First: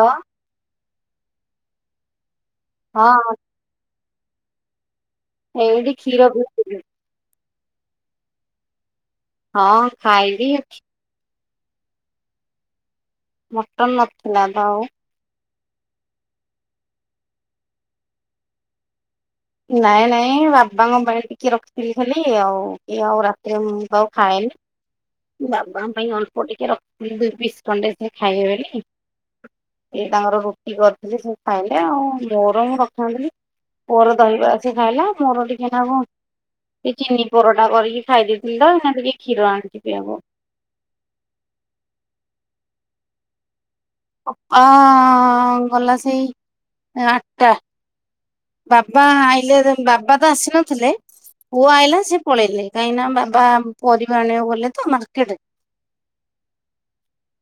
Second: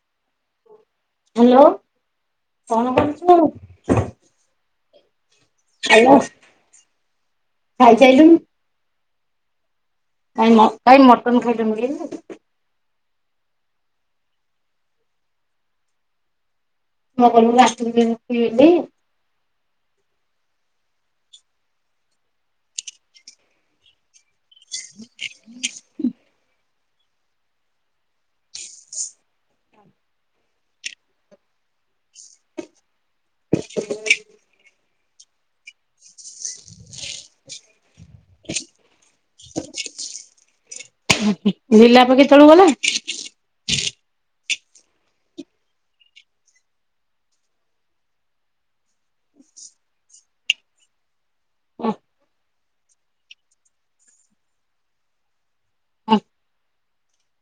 କ । ହାଲୋ କଣ ହଁ କରଛୁ? ଏଇଠି କ୍ଷୀର ଫୁଟୁ ଥିଲି । ଖାଇ ସାଇଲୁଣି। ହଁ ଖାଇବି। କାଇଁ ମଟନ ଖାଇତେ ମିଲେଇଲୁ । ମଟନ ନଥିଲା ତ ଆଉ । ମୁଁ ବା କଇଲି ରାତିକି ରଖିଦେବ। [unintelligible] ନାଇଁ ନାଇଁ ବାବାଙ୍କ ପାଇଁ ଟିକେ ରଖିଥିଲି ଖାଲି, ଆଉ କିଏ ଆଉ ରାତିରେ ମୁଁ ତ ଆଉ ଖାଏନି। ବାବା ପାଇଁ ଅଳ୍ପ ଟିକେ ରଖଥିଲି ଦୁଇ ପିସ୍ ଖଣ୍ଡେ ସେ ଖାଇବେ ବେଲି। ଏଇ ତାଙ୍କର ରୁଟି କରିଥିଲି, ସବୁ ଖାଇଲେ ଆଉ ଗରମ ରଖିନଥିଲି। ପୁଅର ଦହିବରା ସେ ଖାଇଲା ମୋର ଟିକେ । ତୁ ଖାଇବୁ କଣ ଏ ଚିନି ପରଟା କରିକି ଖାଇ ଦେଇଥିଲି, ତ ଏଇନା ନା ଟିକେ କ୍ଷୀର ଆଣିଚି । ଖାଇବ । ବିଲାପ କେତେବେଳକୁ ଗଲା । ଅପା ଗଲା ସେଇ ଆଠଟା। ବାବା ଆଇଲେ, ବାବା ତ ଆସିନଥିଲେ। ପୁଅ ଆଇଲା, ସେ ପଳେଇଲେ କାହିଁକି ନା ବାବା ପରିବା ଆଣିବାକୁ ଗଲେ ତ ମାର୍କେଟ। ହ।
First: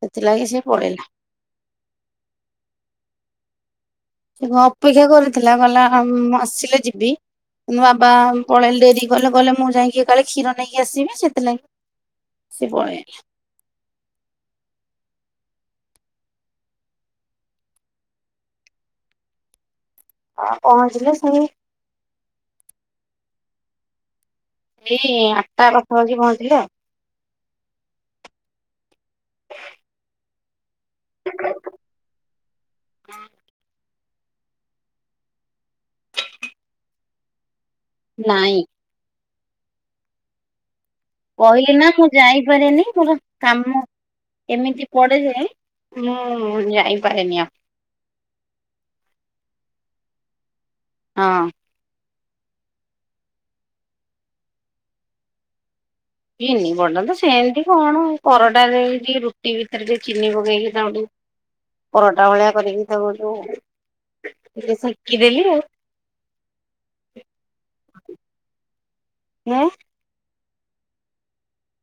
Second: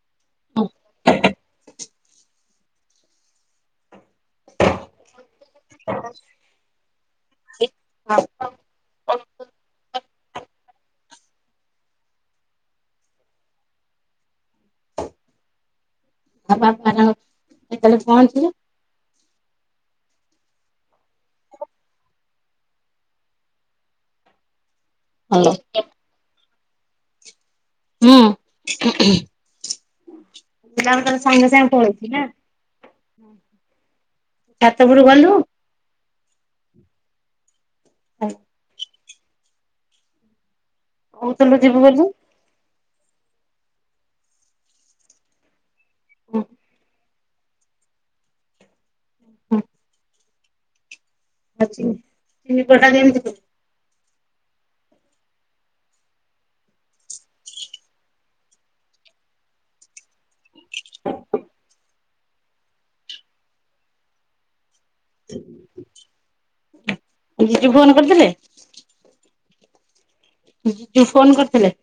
ସେଥିଲାଗି ସେ ପଳେଇଲା। ଅପେକ୍ଷା କରିଥିଲା, କଇଲା ମ ଆସିଲେ ଯିବି। କିନ୍ତୁ ବାବା ପଳେଇଲେ ଡେରି କଲେ, କଇଲେ ମୁଁ ଯାଇକି ଏକା ବେଳେ କ୍ଷୀର ନେଇକି ଆସିବି ସେଥିଲାଗି । ସେ ପଳେଇ ଆଇଲା। ବାପା ତାଙ୍କର କେତେବେଳେ ପହଞ୍ଚିଲେ । ହଁ ପହଞ୍ଚିଲେ ସେଇ । ସେଇ ଭଲ। ଆଠଟା ପାଖ ପାଖି ପହଞ୍ଚିଲେ ଆଉ । ହୁଁ। ବିଲାପ ତାହେଲେ ସାଙ୍ଗେ ସାଙ୍ଗେ ପଲେଇଛି ନା। ଛାତଉପରୁ ଗଲୁ। ନାଇଁ। କହୁଥିଲୁ କହିଲି ଯିବୁ ନା ବୋଲି। ମୁଁ ଯାଇପାରିନି ମୋର କାମ ଏମିତି ପଡେଯେ ମୁଁ ଯାଇପାରେନି ଆଉ ହଁ। ହି କଟା କେମିତି ଚିନି ପରଟା ସେମିତି କଣ ପରଟାରେ ଟିକେ ରୁଟି ଭିତରେ ଟିକେ ଚିନି ପକେଇକି ତାକୁ ପରଟା ଭଳିଆ କରିକି ତାକୁ ଯୋଉ ଟିକେ ସେକିଦେଲି ଆଉ। [inaudible] ଫୋନ କରିଥିଲେ? ହେଲୋ। ବିଜୁ ଫୋନ କରିଥିଲେ?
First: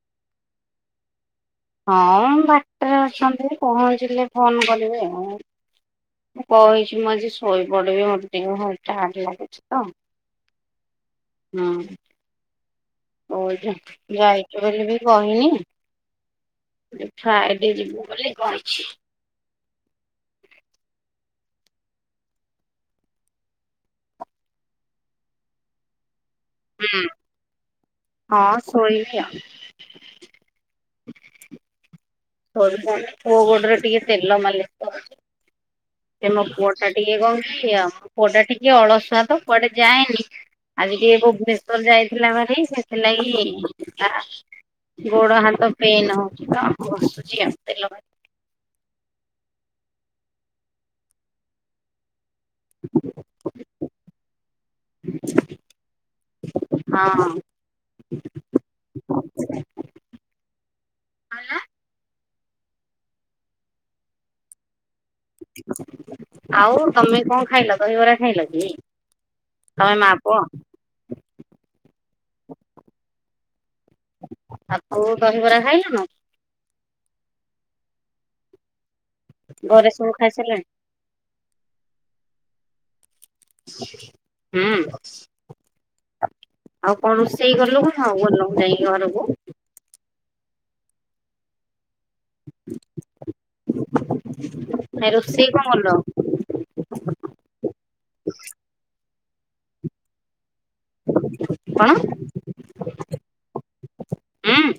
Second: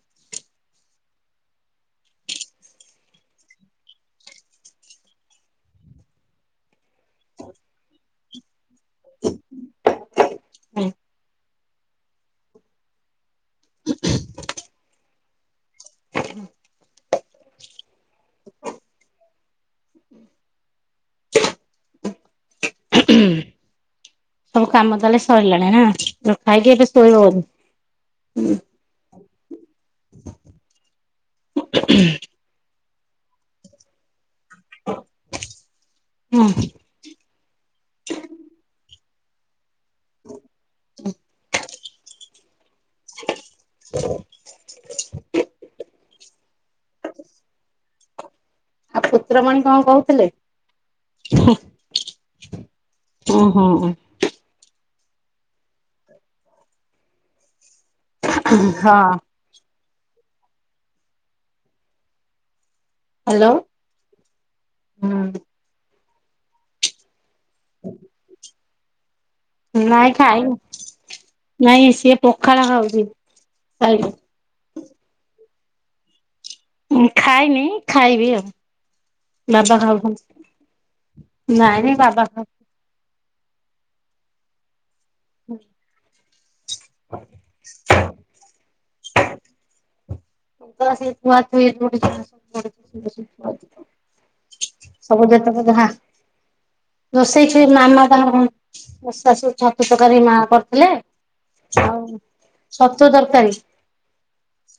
ହଁ ଡାକ୍ତର ଅଛନ୍ତି ପହଞ୍ଚିଲେ ଫୋନ କରିବେ ଆଉ। ମୁଁ କହିଛି ମୁଁ ଆଜି ଶୋଇ ପଡିବି ମୋତେ ଟିକେ ଭାରି ଟାଏଡ ଲାଗୁଛି ତ ହୁଁ। ହଁ। ଓ ଯାଇଛୁ ବୋଲି ବି କହିନି। ଦେଖ ଆଇଟି ଯିବୁ ବୋଲି କହିଛି। ସବୁ କାମ ତାହେଲେ ସରିଲାଣି ନା। ର ଖାଇକି ଏଠେ ହୁଁ। ଶୋଇବ ବୋଧେ। ହଁ ହୁଁ। ଶୋଇବି ଆଉ [inaudible] ପୁଅ ଗୋଡରେ ଟିକେ ତେଲ ମ ସେ ମୋ ପୁଅ ଟା ଟିକେ କହୁଛି ଆଉ। ମୋ ପୁଅ ଟା ଟିକେ ଅଳସୁଆ ତ କୁଆଡେ ଯାଏନି। ଆଜି ଟିକେ ଭୁବନେଶ୍ଵର ଯାଇଥିଲା ଭାରି। ସେଥିଲାଗି ଗୋଡ ହାତ ପେନ୍ ହଉଛି। ତ ଘସୁଛି ତେଲ ମାରିକି। ଆଉ ପୁତ୍ରମଣି କଣ କହୁଥିଲେ? ଓ ହୋ। ହଁ। ହଁ। ଆଲା! ହ୍ୟାଲୋ। ଆଉ ତମେ କଣ ଖାଇଲ କହିବରା ଖାଇଲ କି? ତମେ ମା ନାଇଁ ପୁଅ ଖାଇ ନାଇଁ ସିଏ ପଖାଳ ଖାଉଛି। ଖାଇନି। ଆଉ କଉ ଦହିବରା ଖାଇଲ ନା। ଖାଇନି ଖାଇବି ଆଉ। ବାବା ଘରେ ସବୁ ଖାଇସାରିଲେଣି? ଖାଉଛନ୍ତି। ନାଇଁ ନାଇଁ ବାବା ଖା ହୁଁ। ହୁଁ। ଆଉ କଣ ରୋଷେଇ ଗଲ କଥା ଆଉ ଗଲ ଯାଇ ଘରକୁ [unintelligible] ନ ସବୁ ରୋଷେଇ ଯେତେକ କଣ ଯାହା ଭଲ? ରୋଷେଇ ଛୁ ମାମା ତାଙ୍କ କଣ ଦଷା ସବୁ ଛତୁ ତକାରୀ ମା କର ହେଲେ କଣ ଆଉ ହୁଁ ସତ ତରକାରୀ। ହୁଁ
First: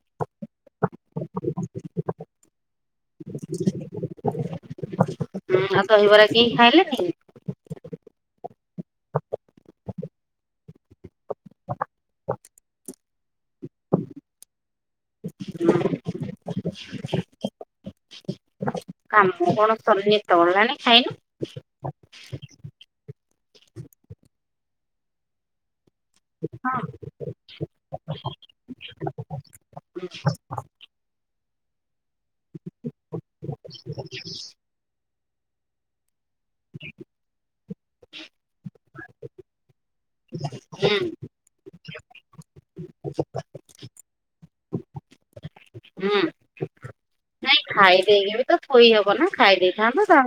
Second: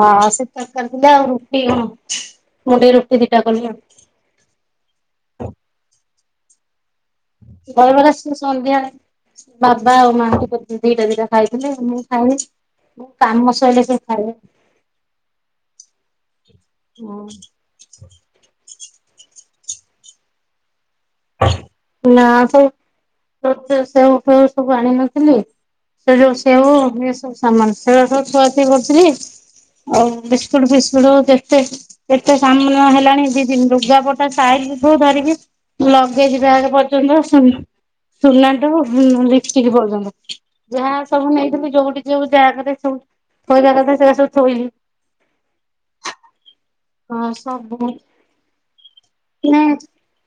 ହଁ ସେ ତରକାରି ଥିଲା ଆଉ ରୁଟି କଣ ମୁଣ୍ଡେଇ ରୁଟି ଦିଟା କଲି ଆଉ। ଆଉ କହିବରା କି ଦହିବରା ସେ ସନ୍ଧ୍ୟାବେଳେ ବାବା ଆଉ ମାଆଙ୍କ କରଛନ୍ତି ଦିଟା ଦିଟା। ଖାଇଥିଲି ମୁଁ ଖାଇଲି ମୁ କାମ ଶୋଇଲେ ସେ ଖାଇଲେ ହଁ। ମୁଁ କଣ ତନି ତଳିଲଣି ଖାଇନୁ? ନା ସ ସେ ସେଉ ସବୁ ଆଣିିନଥିଲି। ସେ ଯୋଉ ସେଉ ଏ ସବୁ ସାମାନ ସେ ସବୁ ଛୁଆ କରୁଥିଲି। ଆଉ ବିସ୍କୁଟ ଫିସ୍କୁଟ ଦେ ଏ ଏତେ ସାମ୍ନା ହେଲାଣି ଦି ଲୁଗାପଟା ସାଇକି ଧରିକି ଲଗେଇଛି ବାଘ ପର୍ଯ୍ୟନ୍ତ ଆସ [unintelligible] ପର୍ଯ୍ୟନ୍ତ ଯାହା ହୁଁ ସବୁ ନେଇଥିଲୁ ଯୋଉଠି ଯୋଉ ଜା ଘରେ ସବୁ। ଥୋଇବା କଥା ସେରା ସବୁ ଥୋଇଲି। ହୁଁ ହଁ ନାଇଁ ସବୁ ଖାଇ ଦେଇକି ବି ତ । ଶୋଇ ହବ ନା ଖାଇ ମାନେ ଦେଇଥାନ୍ତା ତା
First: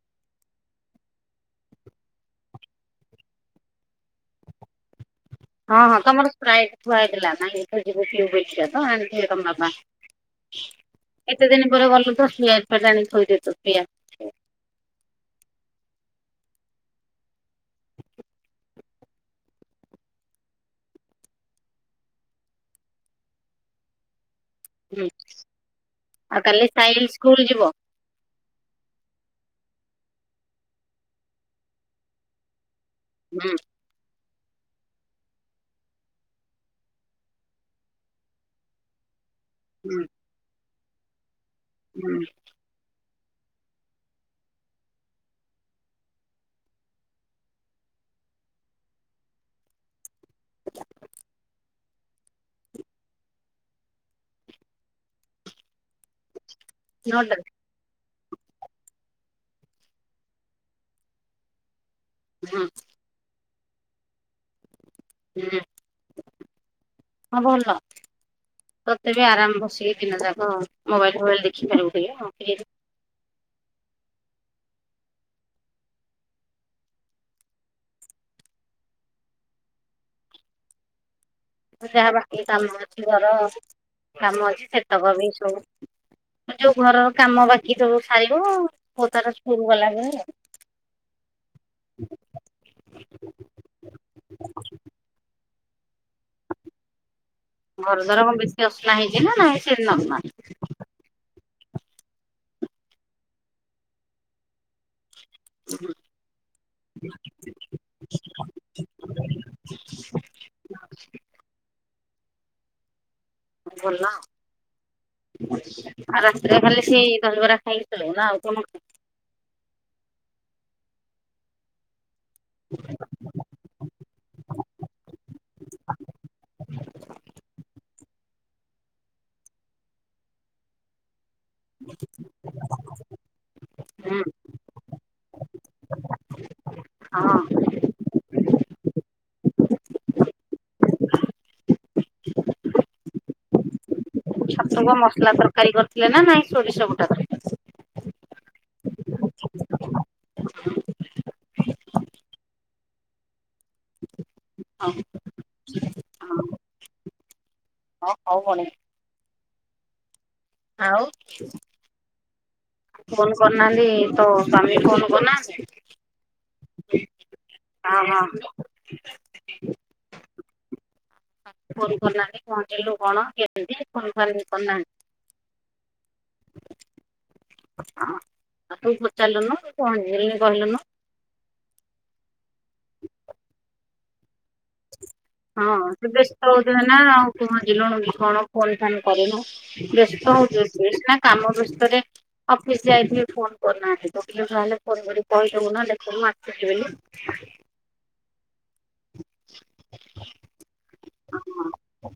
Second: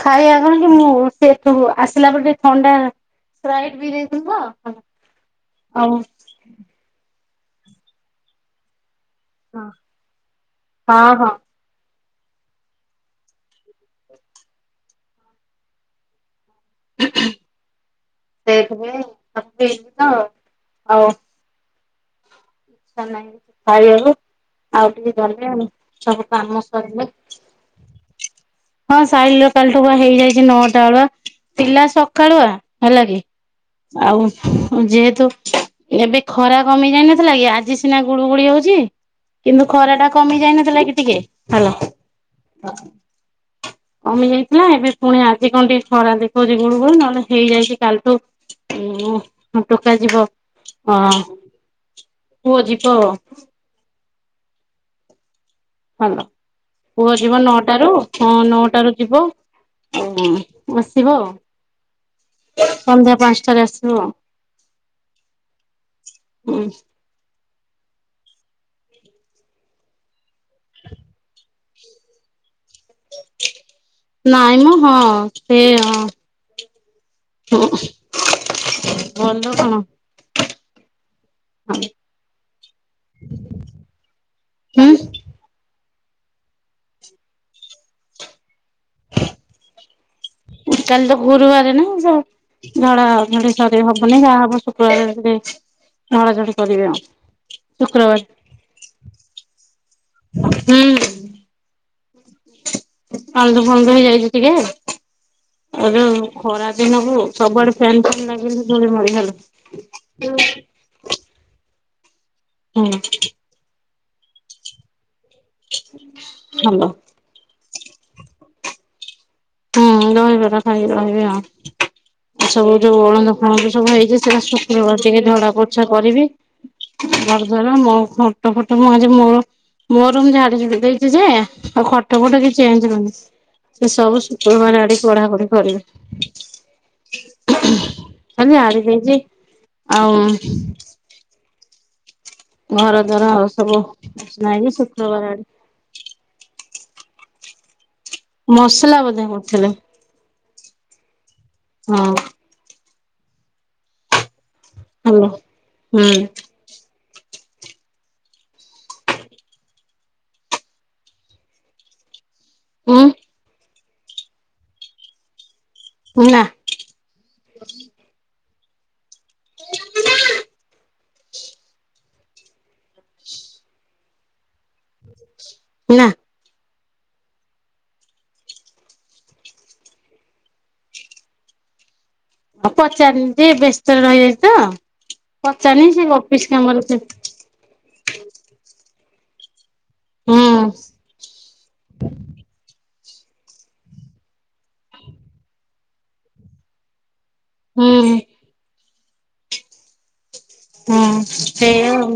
ଖାଇବା କଣ କି ମୁଁ ସେଠୁ ଆସିଲା ପରେ ଟିକେ ଥଣ୍ଡା। ସ୍ପ୍ରାଇଟ ପି ଦେଇଥିଲୀ ତ । ହଁ ହଁ ତମର ସ୍ପ୍ରାଇଟ ଥୁଆ ହୋଇଥିଲା ନାଇଁ କି ତୁ ଯିବୁ ପିବୁ ବେଲିକା ତ ଆଣ। ଥିବେ ତମ ବାବା ହଁ ହଁ ଏତେ ଦିନ ପରେ ଗଲୁ। ତୋ ପିଆଜ ଫିଆଜ ଆଣିକି ଥୋଇ ଦେଇଥିବୁ ପିଆ। ସେଇଥି ପାଇଁ ଆଉ ପିଲୁ ତ । ଇଛା ନାହିଁ ଖାଇଆକୁ। ଆଉ ହୁଁ ଟିକେ ଗଲେ ଆ ସବୁ ଆଉ କାମ କାଲି ସାଇଲି ସରିଲେ ସ୍କୁଲ ଯିବ ହଁ ସାଇଲ ସକାଳଠୁ ହେଇଯାଇଛି ନଅଟା ବେଳୁଆ ପିଲା ସକାଳୁଆ ହେଲା କି ହୁଁ ଆଉ ଯେହେତୁ ଏବେ ଖରା କମି ଯାଇନଥିଲା କି ଆଜି ସିନା ଗୁଳୁଗୁଳି ହଉଛି କିନ୍ତୁ ଖରା ହୁଁ ଟା କମି ଯାଇନଥିଲା କି ଟିକେ ହେଲା ହୁଁ। [inaudible] କମି ଯାଇଥିଲା ଏବେ ପୁଣି ଆଜି କଣ ଟିକେ ଖରା ଦେଖାଉଛି ଗୁଳୁ ଗୁଳୁ ନହେଲେ ହେଇଯାଇଛି କାଲି ଠୁ ଟୋକାଯିବ ହ। ପୁଅ ଯିବ । ଭଲ, ପୁଅ ଯିବ ନଅଟାରେ ନଅଟାରୁ ହଁ ନଅଟାରୁ ଯିବ ଆସିବ ଆ ହୁଁ ସନ୍ଧ୍ୟା ପାଞ୍ଚଟାରେ ଆସିବ। ହୁଁ ହଁ ହଁ ଭଲ। ତତେ ବି ଆରାମ ବସିକି ଦିନା ଯାକ ମୋବାଇଲ ଫୋବାଇଲ ଦେଖିପାରିବୁଁ ଟିକେ ନାଇଁ ମୁ ହଁ ସେ ହ ବନ୍ଧ କଣ? ଯାହା ବାକି କାମ ଅଛି ଘର କାମ ଅଛି ହୁଁ ସେତକ ବି ସବୁ ଯୋଉ ଘରର କାମ ବାକି ସବୁ ସାରିବୁ ପୁଅ ତାର ସ୍କୁଲ ଗଲାଯାଏ। କାଲି ତ ଗୁରୁବାର ନା ଝଡା ଝଡି ସରି ହବନି ଯାହା ହବ ଶୁକ୍ରବାର ଝାଡ଼ା ଝାଡି କରିଦିବି। ଘର ଦାର କଣ ବେଶୀ ଅସନା ହେଇଛି ନା ନା ସେମତି ନର୍ମାଲ। ଅଲନ୍ଦୁ ଫନ୍ଦ ହେଇଯାଇଛି ଟିକେ। ଏ ଯାଉ ଖରା ଦିନକୁ ସବୁଆଡେ ଫ୍ୟାନ ଫ୍ୟାନ ଲାଗିଲେରି ଧୁଳିମାଳି ହେଲା। ହୁଁ। ହଁ। ଭଲ। ଆଉ ରାତିରେ ଭଲ ଖାଲି ସେ ଦହିବରା ଖାଇକି ଶୋଇବୁ, ନା ଆଉ ଖା ହୁଁ ଦହିବରା ଖାଇକି ରହିବି ଆ। ଉ ସବୁ ଯୋଉ ଅଳନ୍ଦୁ ଫଳନ୍ଦୁ ସବୁ ହେଇଛି ସେଟା ଶ ବଳ ଟିକେ ଝାଡ଼ା ପୋଛା କରିବି। ଘର ଦୁଆର ମୋ ଖଟ ଫଟ ମୁଁ ମୋର ମୋର ମୁଁ ଝାଡି ଝୁଡି ଦେଇଛି ଯେ ଆଉ ଖଟ ଫଟ କି ଚେଞ୍ଜ ହଉନି ସେ ହୁଁ ସବୁ ଝାଡି କଢା କୁଢି କରିବେ। ହଁ। ଖାଲି ଆଣିବେ ଆଉ। [unintelligible] ଘର ଦ୍ୱାର ଆଉ ସବୁ ଅସନା ହେଇକି ଛତୁ କଣ ଶୁକ୍ରବାର ମସଲା ଆଡେ ତରକାରୀ କରିଥିଲେ, ନା ନାଇଁ ସୋରିଷ ବଟା ମସଲା ବୋଧେ କରିଥିଲେ। ହଁ। [inaudible] ହ୍ୟାଲୋ ହୁଁ। ହଁ ଭଉଣୀ। ଆଉ ଉଁ ଫୋନ କରିନାହାନ୍ତି ତୋ ସ୍ଵାମୀ ଫୋନ କରିନାହାନ୍ତି? ନା ହଁ ହଁ [inaudible] ଫୋନ୍ କରିନାହାନ୍ତି ପହଞ୍ଚିଲୁ କଣ? କେମିତି? ଫୋନ ଫାନ୍ କିଛି କରିନାହାନ୍ତି? ନା [inaudible] ହଁ ଆଉ ତୁ ପଚାରିଲୁନୁୁ ପହଞ୍ଚିଲୁନି କହିଲୁନୁ। ଆଉ ପଚାରିନି ଯେ ବ୍ୟସ୍ତରେ ରହିଛି। ହଁ ସେ ବ୍ୟସ୍ତ କାମରେ ହଉଥିବେ ସେ ନା ପହଞ୍ଚିଲୁଣି। କଣ ଫୋନ ଫାନ୍ କରିନୁ ବ୍ୟସ୍ତ ହୁଁ ହଉଥିବେ ନା ତୁ ସିନା କାମ ବ୍ୟସ୍ତରେ ଅଫିସ ଯାଇଥିଲି ଫୋନ କରୁନାହାନ୍ତି ତଖିଲହେଲେ ଫୋନ କରିକ କହିଦବୁ ନା ଦେଖୁ ଆସୁଛି ବୋଲି। ହୁଁ। [unintelligible] ହଁ ସେୟା ଆଉ।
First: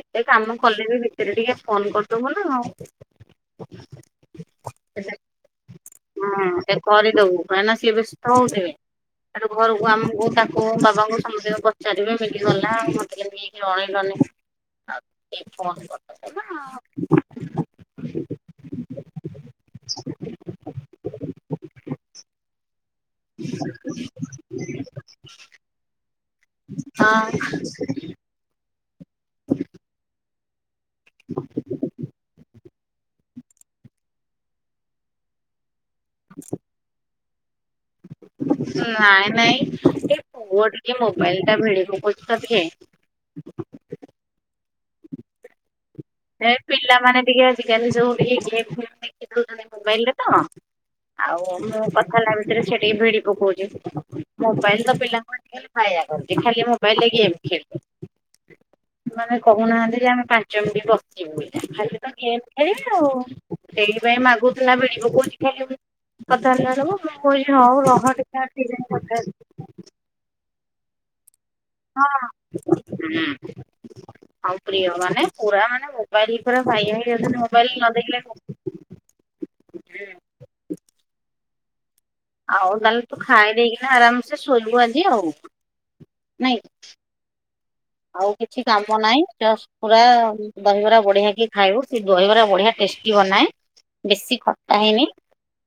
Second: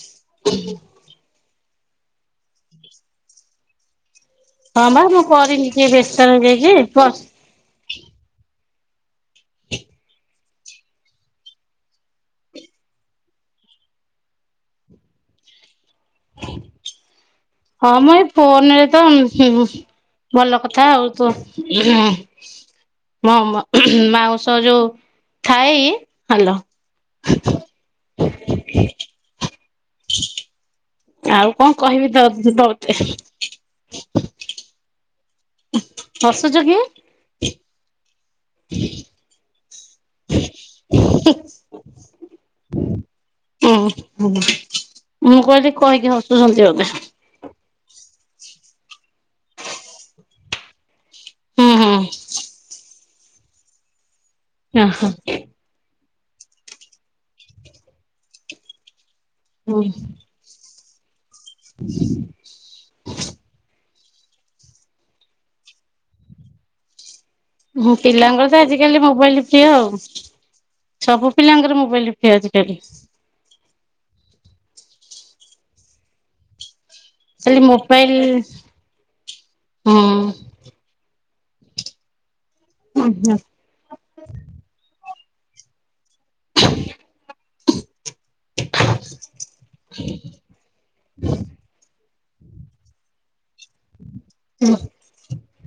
ଏତେ କାମ କଲେ ବି ଭିତରେ ଟିକେ ଫୋନ କରିଦବୁ ନା ଆଉ। ହଁ ବା ମୁଁ କରିନି ଟିକେ ବ୍ୟସ୍ତ ସେ କରିଦବୁ ରହିଯାଇଛି। ତା ଘରକୁ ଆମ କୋଉଟ କୋ ବାବାଙ୍କୁ ସମସ୍ତ ପଚାରିବେ ମିଳିଗଲା ମତେ କେମିତି କେହି ଜଣେଇଲନି। [inaudible] ହଁ ମୁଁ ଏଇ ଫୋନ ରେ ତ ଭଲ କଥା ଆଉ। ତ ହଁ ମ ମାଉଁସ ଯୋଉ ଥାଏ ହାଲୋ ହଁ। ଆଉ କଣ କହିବି ତ ତତେ। ହସୁଛୁ କି? ନାଇଁ ନାଇଁ। ଏଇ ପୁଅ ଟିକେ ମୋବାଇଲ ଟା ଭିଡ଼ିପକାଉଛି ତ ହୁଁ ଟିକେ। ମୁଁ କହିଲି କହିକି ଏ ହସୁଛନ୍ତି ବୋଧେ ପିଲାମାନେ ଟିକେ ଆଜିକାଲି ଯୋଉ ଗେମ୍ ଫେମ ଦେଖି ଦଉଛନ୍ତି ମୋବାଇଲରେ ତ। ଆଉ ହୁଁ ମୁଁ ହୁଁ କଥା ଟା ଭିତରେ ସେ ଟିକେ ଭିଡିପକଉଛି। ମୋବାଇଲ ତ ଓହୋ ପିଲାମାନଙ୍କୁ ଟିକ ବାୟା କରଛି ଖାଲି ମୋବାଇଲ ଗେମ ଖେଳିବ। ମାନେ କହୁନାହାନ୍ତି ଯେ ଆମେ ପାଞ୍ଚ ମିନଟ୍ ବସୁ ଖାଲି ତ ଗେମ୍ ଖେଳିବେ ଆଉ ସେ ସେଥିପାଇଁ ମାଗୁଥିଲା [inaudible] ର ପିଲାଙ୍କର ତ ଆଜିକାଲି ହେବି। ମୋବାଇଲ ପ୍ରିୟ ଆଉ ସବୁ ପିଲାଙ୍କର ମୋବାଇଲ ହଁ। ପ୍ରିୟ ଆଜିିକାଲି। ଆଉ ପ୍ରିୟ ମାନେ ପୁରା ମାନେ ମୋବାଇଲ ପୁରା ବାୟା ଖାଲି ମୋବାଇଲେ ନ ମୋବାଇଲ ଦେଖିଲେ [inaudible] ହୁଁ ଆଉ ନହେଲେ ତୁ ଖାଇଦେଇକିନା ଆରାମ୍ ସେ ଶୋଇବୁ ଆଜି ଆଉ। ନାଇଁ। ଆଉ କିଛି କାମ ନାହିଁ ପୁରା ଦହିବରା ବଢିଆ କି ଖାଇବୁ। ସେ ଦହିବରା ବଢିଆ ଟେଷ୍ଟି ବନାଏ ବେଶୀ ହୁଁ ଖଟା ହେଇନି।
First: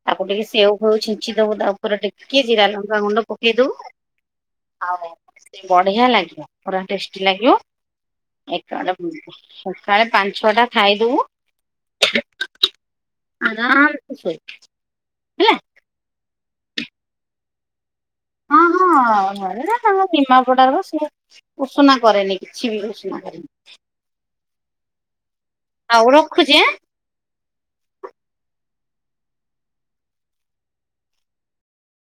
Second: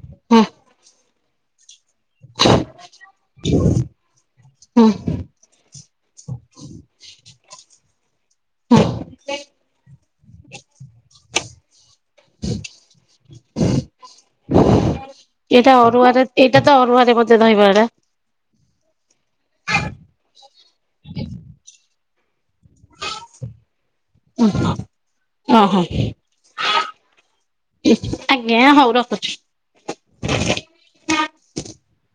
ତାକୁ ହୁଁ ଟିକେ ସେଉ ଫଉ ଛିଞ୍ଚି ଦବୁ ତା ଉପରେ ଟିକେ ଜିରା ଲଙ୍କା ଗୁଣ୍ଡ ପକେଇଦବୁ। ହୁଁ ଆଉ ବଢିଆ ଲାଗିବ ପୁରା। ଟେଷ୍ଟି ଲାଗିବ ଏକ ସକାଳେ ପାଞ୍ଚ ଛଅ ଟା ଖାଇଦଉ ଆରାମ ସ ଏଇଟା ଅରୁଆରେ ଏଇଟା ତ ଅରୁଆରେ ମଧ୍ୟେ ରହିବ ଏଟା ହଁ ହଁରେ ନା ତାଙ୍କ ନିମାପଡାର ସଏ ଉଷୁନା କରନି କିଛି ବି ଉଷଣା କରନି। [unintelligible] ଆଉ ରଖୁଛି। ଆଜ୍ଞା ହଉ ରଖୁଛୁ।